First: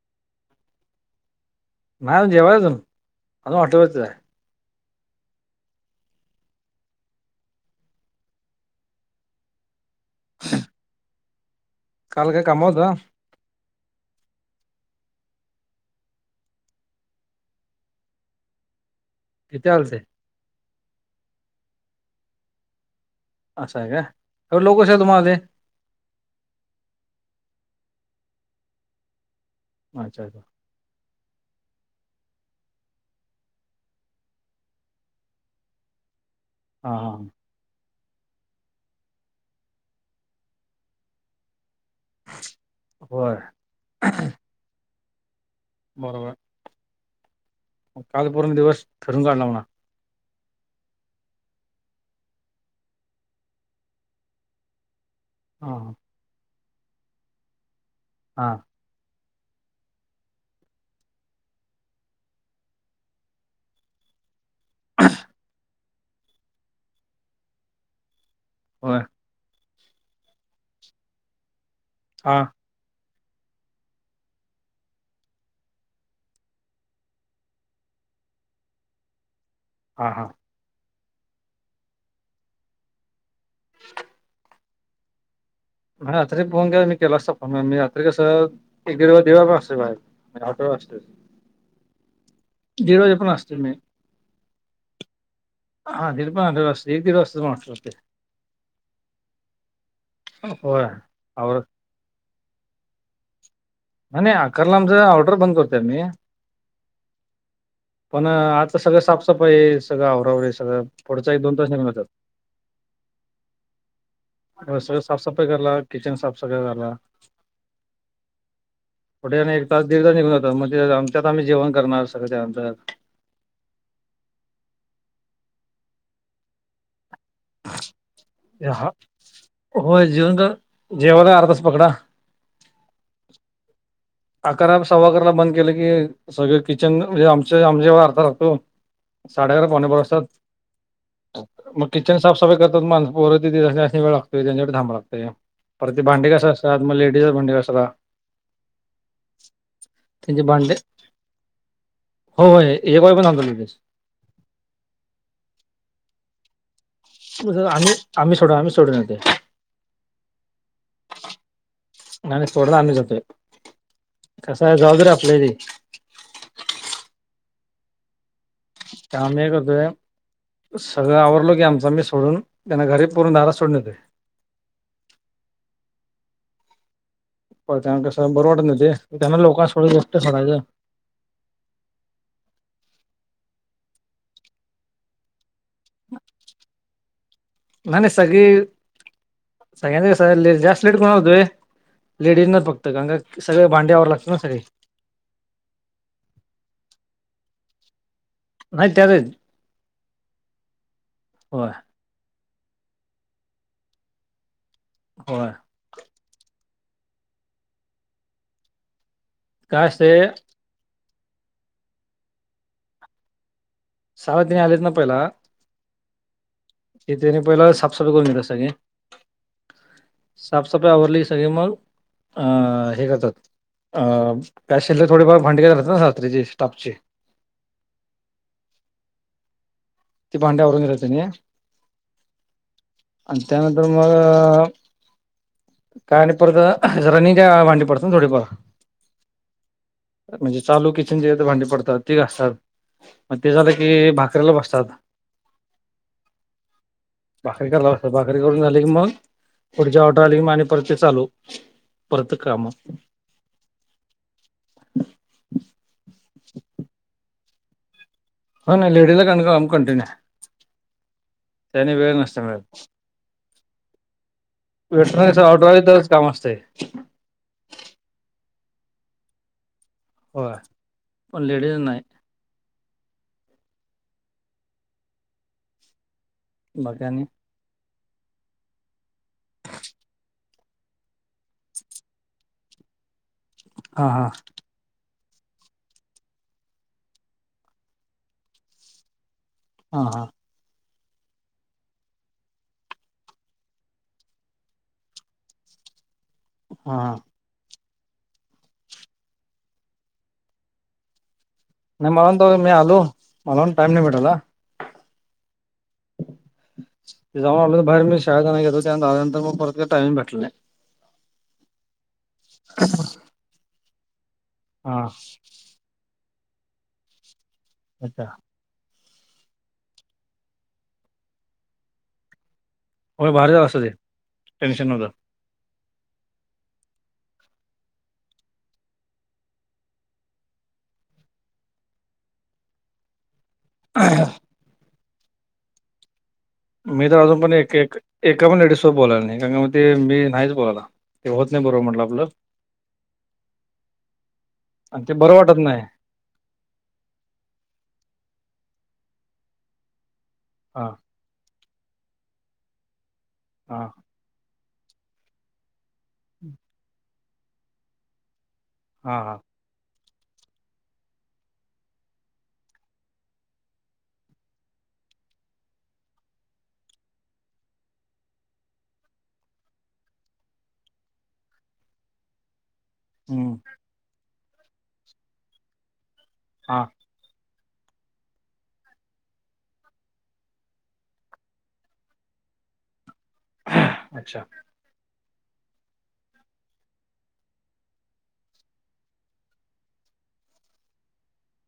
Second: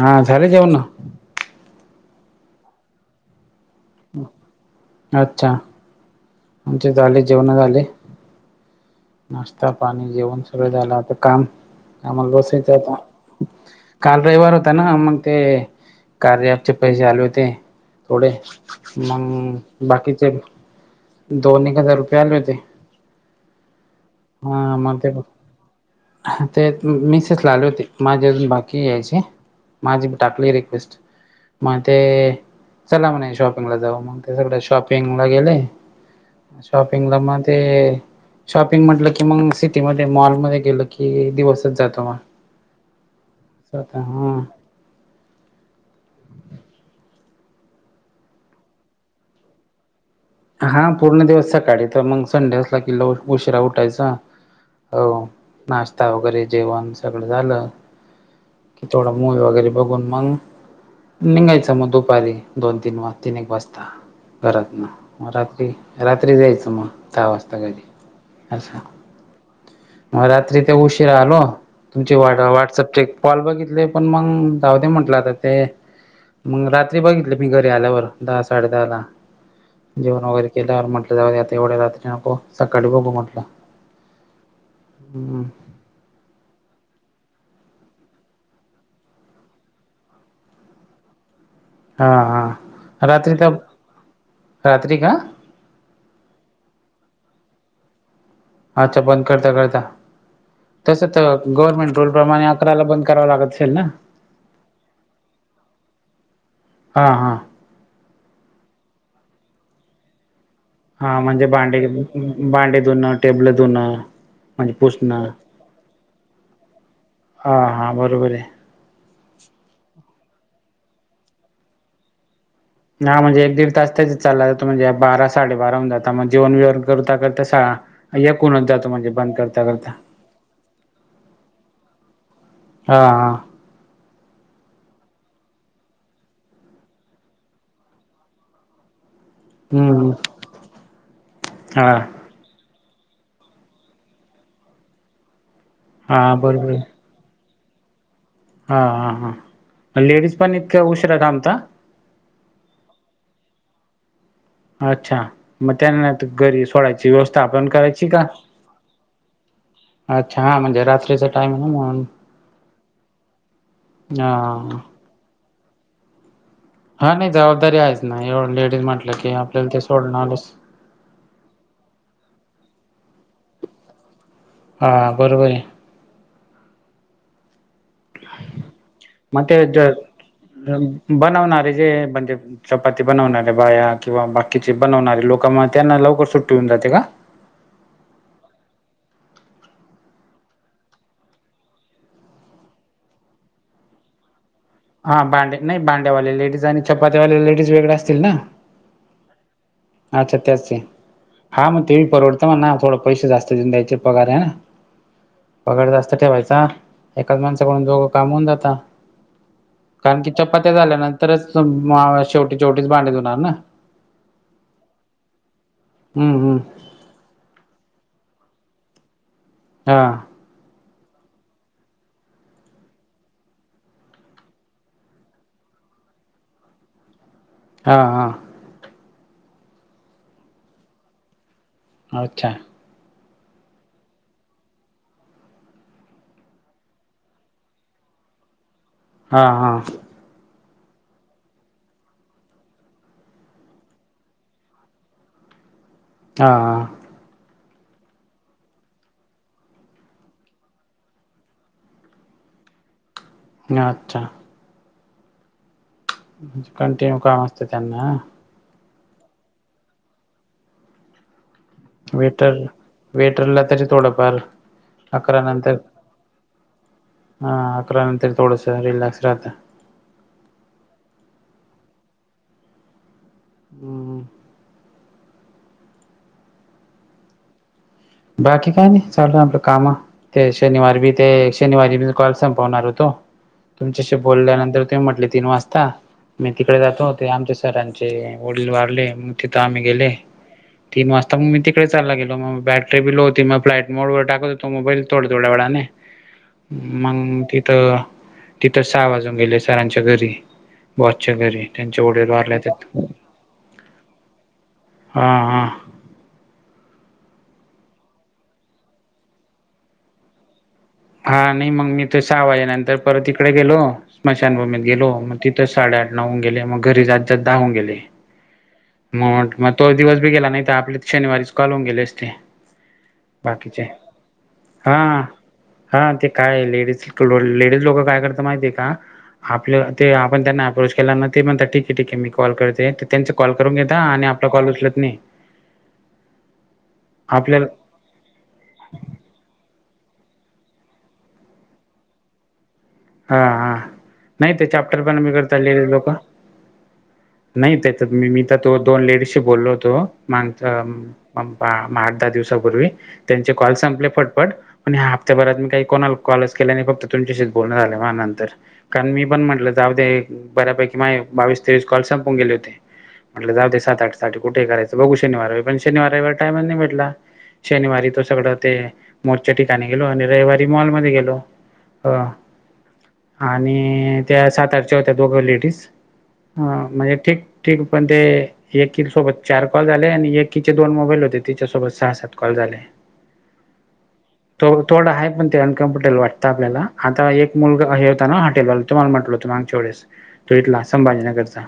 हा झालं जेवण. नाही जेवाय अजून अजून हॉटेल वरतीच आहे. अच्छा. आमचे झाले जेवणं झाले. नाश्ता पाणी जेवण सगळ झालं आता काम काल आमाला काय कामा बसायच होतं आता काल रविवारी होता ना मग ते कार्याचे पैसे आले होते थोडे मंग इथे आलते बाकीचे दोन एक हजार रुपये आले होते. असं आहे का हा लोक कसे मगं आहे तुम्हाला केलो. ते ते मिसेस ला आले होते माझे अजून बाकी हे यायचे. माझी भी अच्छा अच्छा टाकली रिक्वेस्ट. मग ते चला म्हणे शॉपिंगला जाऊ मग ते सगडे शॉपिंगला गेले. हां शॉपिंगला हां मग ते शॉपिंग म्हटलं की मग सिटी मध्ये मॉलमध्ये गेलं की दिवसच जातो मग होय हो का हा.. बरोबर हाय काल पूर्ण दिवस फिरून काढला म्हणा हा पूर्ण दिवस सकाळी तर मग संडे असला गेल्यावरं उशिरा उठायचा. हो हां हां नाश्ता वगैरे जेवण सगळं झालं हा की थोडा मूल वगैरे बघून मग निघायच मग दुपारी दोन तीन वाज तीन एक वाजता घरात न म रात्री, रात्री जायचं मग दहा वाजता घरी असं बर मग रात्री ते उशीरा आलो तुमची हां व्हाट्सअप चेक कॉल बघितले पण मग जाऊदे म्हटलं आता ते मग रात्री बघितली मी घरी आल्यावर दहा साडे दहा ला हां जेवण हां वगैरे केल्यावर म्हटलं जाव्या आता एवढ्या रात्री नको सकाळी बघू म्हटलं. हम्म म रात्री फोन केल्यावर मी केला असता फोन मी रात्री कस एक दीड, दीड वाजेपर्यंत असतोय बाहेर मी हॉटेल वर असतोय हां हां पण रात्री त असते मी रात्री का? हा दीड पर्यंत हॉटेलवर असतोय एक दीड पर्यंत वाजतंय हॉटेल वरती अच्छा बंद करता करता होय तसं आवर गवर्नमेंट रोल प्रमाणे अकराला करायला बंद करावं लागत असेल ना नाही, नाही अकराला आमचं ऑर्डर बंद करतोय आम्ही हा हा पण आतलं सगळं साफसफाई सगळं आवराआवरी सगळं हा पुढचा एक म्हणजे दोन तास निघून जातात भांडे धुण, टेबल धुणं म्हणजे सगळं पुसणं साफसफाई कराला किचन साफ सगळं करायला हां हां बरोबर हाय पुढे आणी एक तास दीड तास निघून जातो म्हणजे त्यात आम्ही जेवण करणार सगळ आणी त्या नंतर. नाही म्हणजे एक दीड तास त्याच्याच चालला जातो म्हणजे बारा साडे बाराहून जात मग जेवण बिवन करता करता सगळा येक होऊन जातो हा म्हणजे बंद करता करता होय जेवण कर जेवायला अर्धा तास पकडा हा हा अकरा सव्वा अकराला बंद केलं की सगळं किचन म्हणजे आमच आमच्या जेवाय अर्धा तास लागतोय ओ साडे अरा पावणे बारा हम्म वाजत्यात हा मग किचन साफसफाई करतात मगं पोर ती त्यांसनी वेळ लागतोय त्याचा साठी थांबाय लागतय परत ते हा भांडी घासत बरोबर असत्यात मग त्या लेडीज भांडी घासायला हा हा हा लेडीज पण इतक्या उशीरा थांबतात हो होय एक वाजेपर्यंत थांबत्यात लेडीज अच्छा मग त्याना घरी सोडायची व्यवस्था आपण आम्ही करायची का? आम्ही सोडा आम्ही सोडून येतोय अच्छा हा म्हणजे रात्रीचा टाइम म्हणून आणि सोडायला आम्ही जातोय हा कसं आहे जबाबदारी आपली आहे ती हा नाही जबाबदारी आहेच ना एवढ लेडीज म्हटलं की आम्ही काय करतोय आपल्याला ते सोडणारचं सगळं आवरल की आमचा मी सोडून त्यांना घरी पूर्ण दारात सोडून येतोय हा बरोबर हे प त्यांना कसं बरं वाटत नाही ते त्यांना मग ते लोकां ज थोडं गोष्ट करायचं. बनवणारे जे म्हणजे चपाती बनवणारे बाया किंवा बाकीचे बनवणारे लोक म त्यांना लवकर सुट्टी होऊन जाते का. ना ना सगळी सगळयांना ब्रेसलेट बनवत होती. लेडीज न फक्त गगा सगळे भांडे आवरावे लागतं ना सगळे हा भांडे नाही भांड्यावाले लेडीज आणि चपात्यावाले लेडीज वेगळे असतील ना, नाही त्यातच अच्छा त्याचचे हा होय म ते परवडतं म ना थोडं पैसे जास्त घेऊन द्यायचे पगार ना होय. पगार जास्त ठेवायचा एकाच माणसाकडून दोघं काम होऊन जाता. काय कारण असतंय की चपात्या झाल्यानंतरच शेवटी शेवटीच भांडे धुणार ना. साव दिने आलेत ना पहिला हम्म हम्म. ते त्याने पहिला साफसफाई करून देत सगळे. हा. साफसफाई आवरली सगळी मग अ हे करतात. अ काही शिल्लक थोडीफार भांडी राहात रात्रीची स्टाफची. हां हां. ती भांडे आवरून घेता त्यानी. अच्छा. आणि त्यानंतर मग काय आणि परत रनिंगच्या भांडी पडत ना थोडीफार- हा हा. म्हणजे चालू किचन जे भांडी पडतात ती घासतात. मग ते झालं की भाकरीेला बसतात. हा हा. भाकरी करालात भाकरी करून झाली की मग पुढची ऑर्डर आली की मग आणि परत ते चालू. परत काम अच्छा. कंटिन्यू काम असते त्यांना हो ना लेडीज ला का काम कंटिन्यू आहे. त्यानी वेळ नसत वेटर मग वेटरला तरी थोडंफार वेटरची अकरा ऑर्डर नंतर आली त्यावे काम असतय. हा अकरा नंतर थोडस रिलॅक्स राहत. होय पण लेडीज नाही. हम्म. बाकी आणी. बाकी काय नाही चाललं आपलं काम ते शनिवार भी ते शनिवारी मी काल संपवणार होतो हा तुमच्याशी हा बोलल्यानंतर ते म्हटले तीन वाजता मी तिकडे जातो ते आमच्या सरांचे वडील वारले. तिथं आम्ही हा गेले हा तीन वाजता मग मी तिकडे चालला गेलो मग बॅट बी लो होती म फ्लाइट मोड वर टाकत होतो मोबाईल थोड थोडा वेळाने. हा मग तिथं तिथं सहा वाजून गेले सरांच्या घरी बॉसच्या घरी त्यांचे नाही वडील मलाण त वारले मी त्यात आलो मला पण टाईम नाही भेटला. हां हां. जाऊन आलं बाहेर मी शाळत आण्याला गेलेलो त्या आल्यानंतर मग परत का टाईमिंग भेटला नय. हा नाही मग मीथ सहा वाजेनंतर परत इकडे गेलो स्मशानभूमीत हा गेलो मग तिथं साडेआठ नऊ होऊन गेले, मग घरी जात जात दहा हुन गेले. [inaudible] म मग तो दिवस बी गेला, नाही आपले शनिवारीच कॉल होऊन गेले असते,, होय भारी झालं बाकीचे, असं ते टेन्शन नव्हतं हां, हा ते काय लेडीज लेडीज लोकं काय करत माहितीय का आपलं ते आपण त्यांना अप्रोच केला ना ते म्हणत ठीक आहे ठीक आहे मी कॉल करते त्यांच कॉल करून घेता आणि आपलं कॉल उचलत नाही मी तर अजून पण आपल्याला एक एक एका पण लेडीजसोबत बोला नाही का का मग ते मी नाहीच बोलायला ते होत नाही बरोबर म्हटलं आपलं हा हा नाही ते चॅप्टर आणि पण मी बरं वाटत करता नाही. लोक नाही त्याच्या मी तर तो दोन लेडीजशी बोललो होतो, मग हां, म आठ दहा दिवसापूर्वी, त्यांचे कॉल हां, संपले फटफट पण ह्या हप्त्याभरात मी काही कोणाला कॉलच केल्या नाही, फक्त तुमच्याशी बोलण आलं मा नंतर, कारण हां, मी हां. पण म्हटलं, जाऊदे, बऱ्यापैकी माझ बावीस तेवीस कॉल संपून गेले होते. म्हटलं जाऊ दे, सात आठ साठी कुठे करायचं, बघू शनिार रविववार, पण शनिावार रविवार टायमच नाही भटला, अं, शनिवारी तो सगळं ते, मोर्च्या ठिकाणी गेलो, आणि रविवारी मॉलमध्ये गेलो, हां, हं. आणि त्या सात आठच्या होत्या दोघं लेडीज, हां. म्हणजे ठीक ठीक पंन ते एकी सोबत चार कॉल झाले, आणि एकीचे दोन मोबाईल होते, तिच्यासोबत सहा सात कॉल झाले. अच्छा, त थोडं हाय, पण ते अनकमफर्टेबल वाटतं आपल्याला. चा एक मुलग हे होता ना, हॉटेलला तुम्हाला म्हटल हो तुम वढेस तो, इथला संभाजीनगरचा.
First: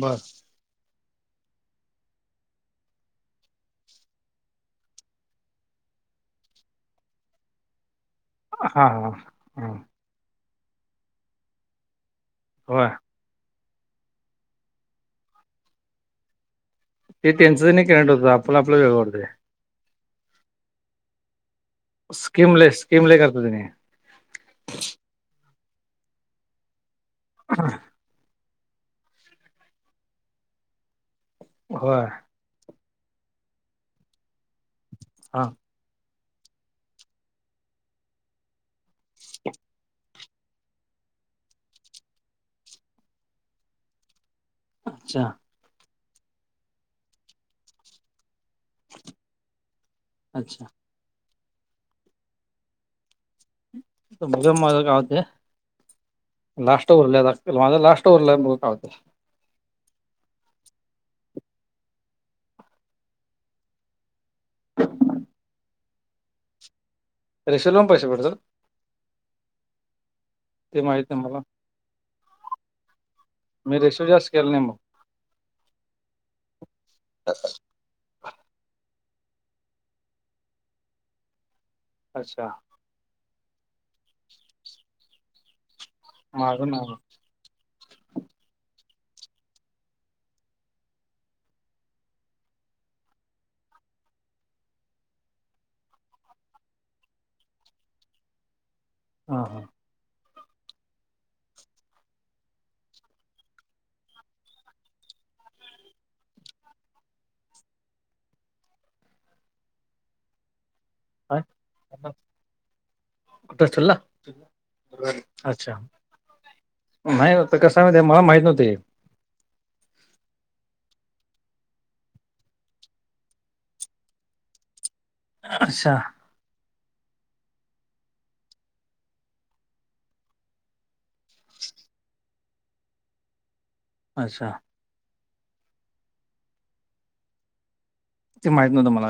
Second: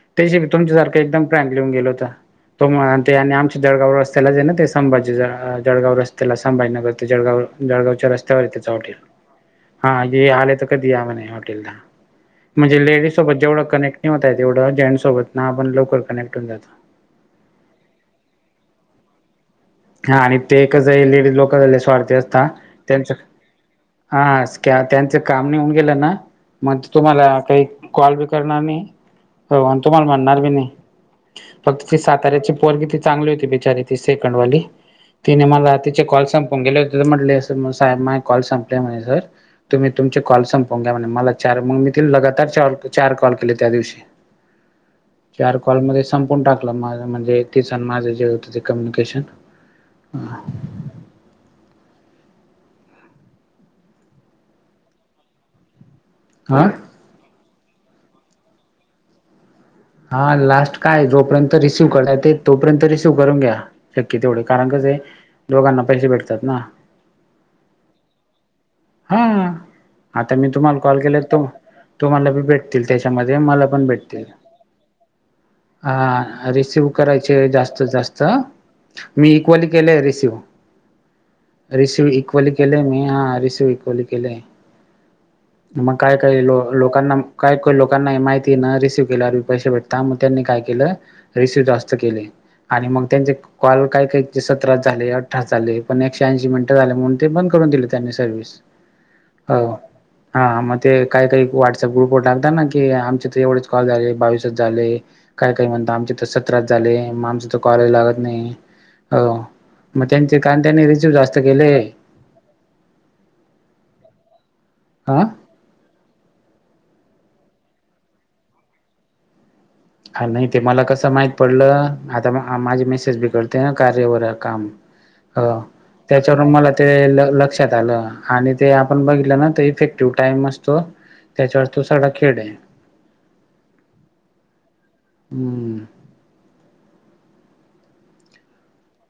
बरं. त्याशिब तुमच्यासारखं एकदम प्रँग लिहून गेलं होत. तो, ते आणि आमच्या जळगाव रस्तालाच आहे ना ते, संभाजी जळगाव रस्त्याला, संभाजीनगर ते जळगाव. जळगावच्या रस्ते हा ह, हम. हां, आले तर कधी या मने हॉटेलला, म्हणजे होय. लेडीज सोबत जेवढं कनेक्ट नाही होत, तेवढं जेंट सोबत आपण लवकर कनेक्ट होन जात. ते त्यांचं तनी कनेक्टट होतय, आपला आपलं वेगं वाटतय. हा, आणि ते कसय, लेडिज लोकांना वाटतय आता, स्कीम लय स्कीम त्यांचं लय करतात त्यांनी. अं, तेंच काम नै हुन गेलं ना, म ते तुम्हारा काय कॉल बि करनार नाही, हो, तुम्हाला म्हणणारी नाही, फक्त त होय. साताऱ्याची पोरगी चांगली होती बिचारी, ती सेकंडवाली, तिने हां. मला तिचे कॉल संप गेल होत तर म्हट माझे कॉल संपले सर, तुम्ही तुमचे कॉल संप पोंग्या म्हन मला चार, मग मी तिला लगातार चार, चार कॉल केले त्या दिवशी. अच्छा, चार कॉलमध्ये संपवून टाकलं, माझ म्हजे तिचं माझं जे होतं ते कम्युनिकेशन. अच्छा, मग माझ काय वतेय, [unintelligible] हा लास्ट. उरलेल आसतील, माझ लास्ट ऊरलाय मुतळ [unintelligible] टास्क हा, लास्ट काय, जोपर्यंत रिसिव्ह करण्यात एते,, तोपर्यंत रिसीव्ह करून घ्या. शक्य तेवढे, कारण कसेय, दोघांना पैसे भेटतात ना. रीसीवला पन पैसे पडतात? हा, आता मी तुम्हाला ते कॉल माहीत केले, नाही मला. तो तुमाला बी भेटतील त्याच्यामध्ये, मला मी पण रेशो भेटतील. जास्त केला नाही मग. हा, रिसीव करायचे जास्तित जास्त. मी इक्वली केलेय रिसीव्ह. रिसिव अच्छा. इक्वली केलय मी, हा, रिसिव्ह इक्वली केलय. मग काय काय लो माझं नाव. लोकांना काय लोकांना माहिती ना रिसीव्ह केल्यावर पैसे भेटता मग त्यांनी काय केलं रिसिव जास्त केले आणि मग त्यांचे कॉल काय काही सतराात झाले अठरा झाले पण एकशे ऐंशी मिनिटं झाले म्हणून ते बंद करून दिले त्यांनी सर्वि्हस हां, हां. हो. हा. मग ते काही, काही व्हॉट्सअप ग्रुपवर टाकतात ना. की आमचे तर एवढेच कॉल झाले, बावीसच झाले. काय काय म्हणत, आमचे तर सत्राच झाले, मग आमचं तर कॉलेच लागत नाही. हो मग त्यांचे कारण त्यांनी री ह, कुठे अस. हा अच्छा नाही कसंमा मला माहीत नव्हतं ए. हा नाही ते मला कसं माहित पडलं आता माझी मेसेज बि कडते ना कार्यवर काम हा अच्छा त्या त्याच्यावर मला ते लक्षात आलं आणि ते आपण बघितलं ना त इफेक्टिव्ह टाइम असतो. त्याच्यावर तो सगळा खेळ आहे. अच्छा. हम्म. ते माहित नव्हतं मला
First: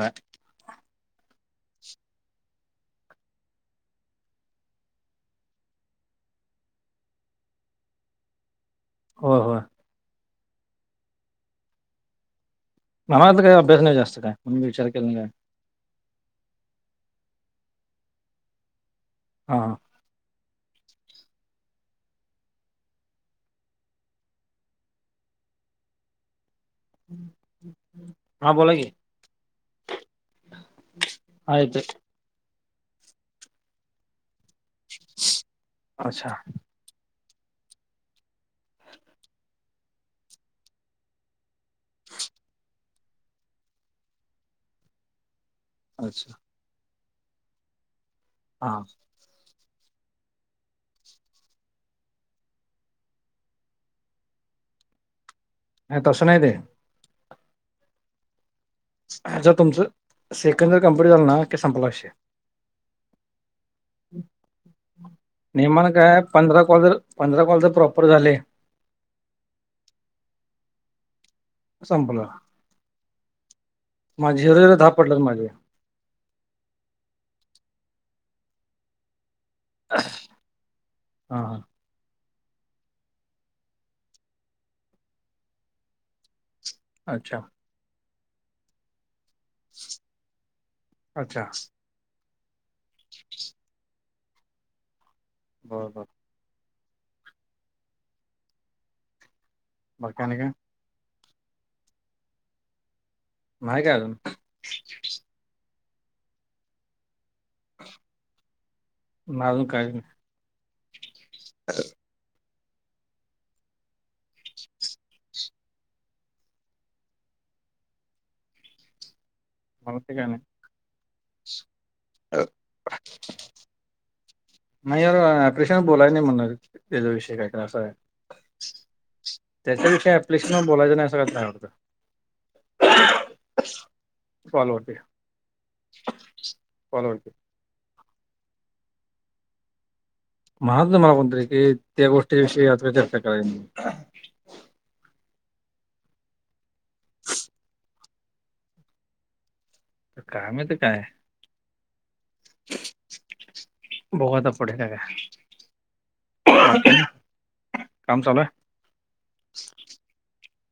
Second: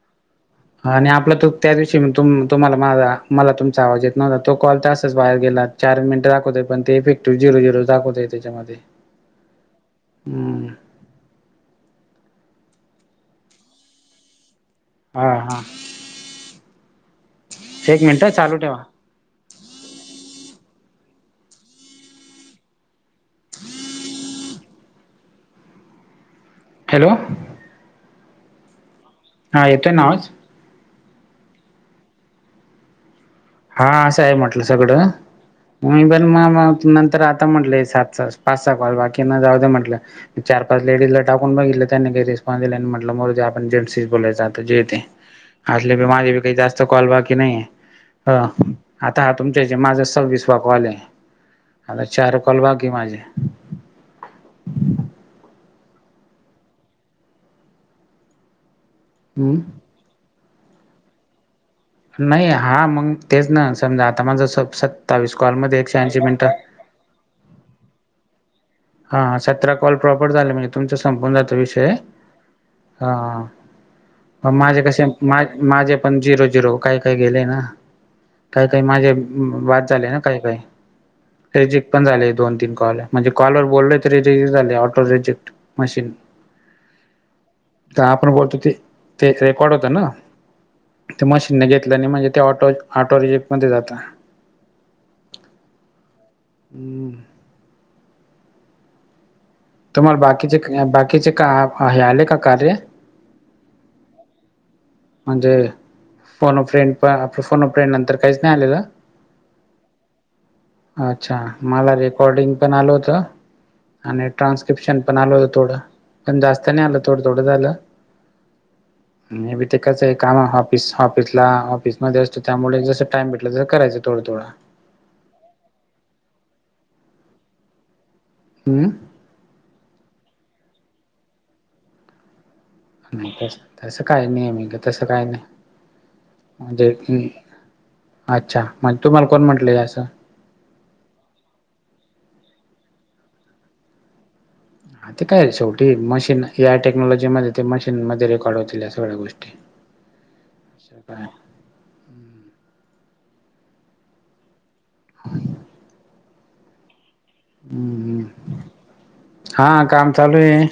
आणि आपला तो त्या दिवशी म तु तुम्हाला माझा मला तुमचा आवाज येत नव्हता तो कॉल तर असच बाहेर गेलात. चार मिनिट राखवतय पण ते इफेक्टिव्ह झिरो झिरो दाखतय त्याच्यामध्ये हो हो. हम्म. ममला तर काय अभ्या नाही जास्त काय म विचार. केला नाही हा काय हा. एक मिनिटं चालू ठेवा. हां हां. हॅलो. हा बोला की हा येतोय नावाच. आयत. हा असं आहे म्हटलं सगळं म पण अच्छा मग नंतर आता म्हटलं. सात पाच क बाकी जाऊ म्हटलं चार पाच लेडीजला टाकून बघ. त्यांनी काही रिस्पॉन् दि म्हटलं आप जेट्स बोलायचो जथ. असले माझे अच्छा बी काही जास्त कॉल बाकी नाही. हा. आता हा तुमच्या ज माझा सव्वीसवा कॉल आहे आता चार कॉल बाकी माझे. ह तश नाही आहे दे. हर हम्म तुचं सेकंड इयर कं्प्लीट झाल ना की संपलाे. नाही हा मग तेच ना समजा आता माझं सत्तावीस कॉलमध्येध्ये नेमानं एकशे ऐंशी काय मिनिटं. पंधरा कॉल जर पंधरा कॉल तर प्रॉपर झाले. हा सतरा कॉल प्रॉपर झाला म्हणजे तुमच संपून जातो विषय संपला हा प झिरो झिरो माझे दहा कसे पडलं मा माझे. पण झिरो झिरो काय काय गेले ना काय काही माझे. वाद झाले ना काही काही हा हा रज पण झाले दोन तीन कॉल म्हणजे कॉलर बोलले तरी झाले ऑटो रिजेक्ट मशीन अच्छा. तर आपण बोलतो ते ते रेकॉर्ड होत ना ते अच्छा मशीगेट म्हणजे ते ऑटो ऑटो रिक मध्ये जात. बर बर. हमम. तुम्हाला बाकी आणि काय बाकीचे बाकीचे का आहे आले का कार्य माय काय अजून म्हणजे फोनफ्रेंड प आपलं फोनफ्रेंड नंतर काहीच नाही आलेलं. नाही अजून काय नाही अच्छा, मला रेकॉर्डिंग पण आलं होतं. आणि ट्रान्स्क्रिप्शन पण आल होतं थोडं, पण जास्त नाही आलं थोडं थोडंच आलं. म्या बी ते मला कसंय काय नाही काम ऑफिस ऑफिसला ऑफिसमध्ये असतो, त्यामुळे जसं टाइम भेटल तसं करायचं थोडं थोडं. नाही अर [unintelligible] बोलायचं नाही म्हणणार त्याचा विषय काय तर असा आहे. म त्याच्याविषयी [unintelligible] वर बोलायचं नाही असं काही तरी हाय वाटतं. नाही तसं, तसं काही नियम आहे का? कॉलवरती तसं काही नाही, म्हणजे कॉलवरती अच्छा, मग तुम्हाला कोण म्हटलंय असं? म्हणालत मला कोणतरी, की त्या गोष्टी विषयी आता चर्चा करायची नाही. ह ते काय शेवटी मशीन ए या टेक्नॉलॉजी मध्ये ते मशीन मध्ये रेकॉर्ड होतील या सगळ्या गोष्टी. काम माहिती काय हाय? बघु आता पुढे काय हाय. काम हम्म चालूय? हा काम चालू आहे.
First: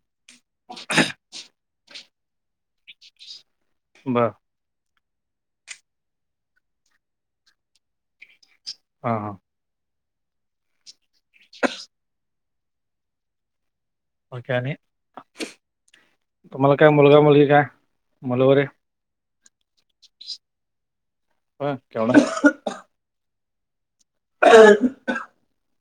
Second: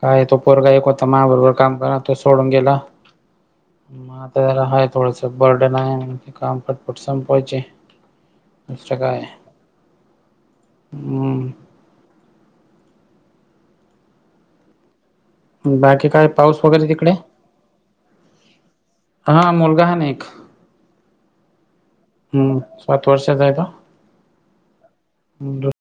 काय तो पोरगा एक होता माया बरोबर. काम कराय तो सोडून गेला, आहे मग बरं आता जरा हाय थोडंस बर्डन आहे, काम पटपट संपावायचे, दुसरं काय हां हां आहे. हम्म. मग काय आणि, बाकी काय पाऊस तुम्हाला वगैरे काय तिकडे? मुलगा मुलगी काय, मुलं वगैरे? हा मुलगा हाय ना एक, होय केवढं हम्म सात वर्षाचा आहे तो. [unintelligible] [unintelligible]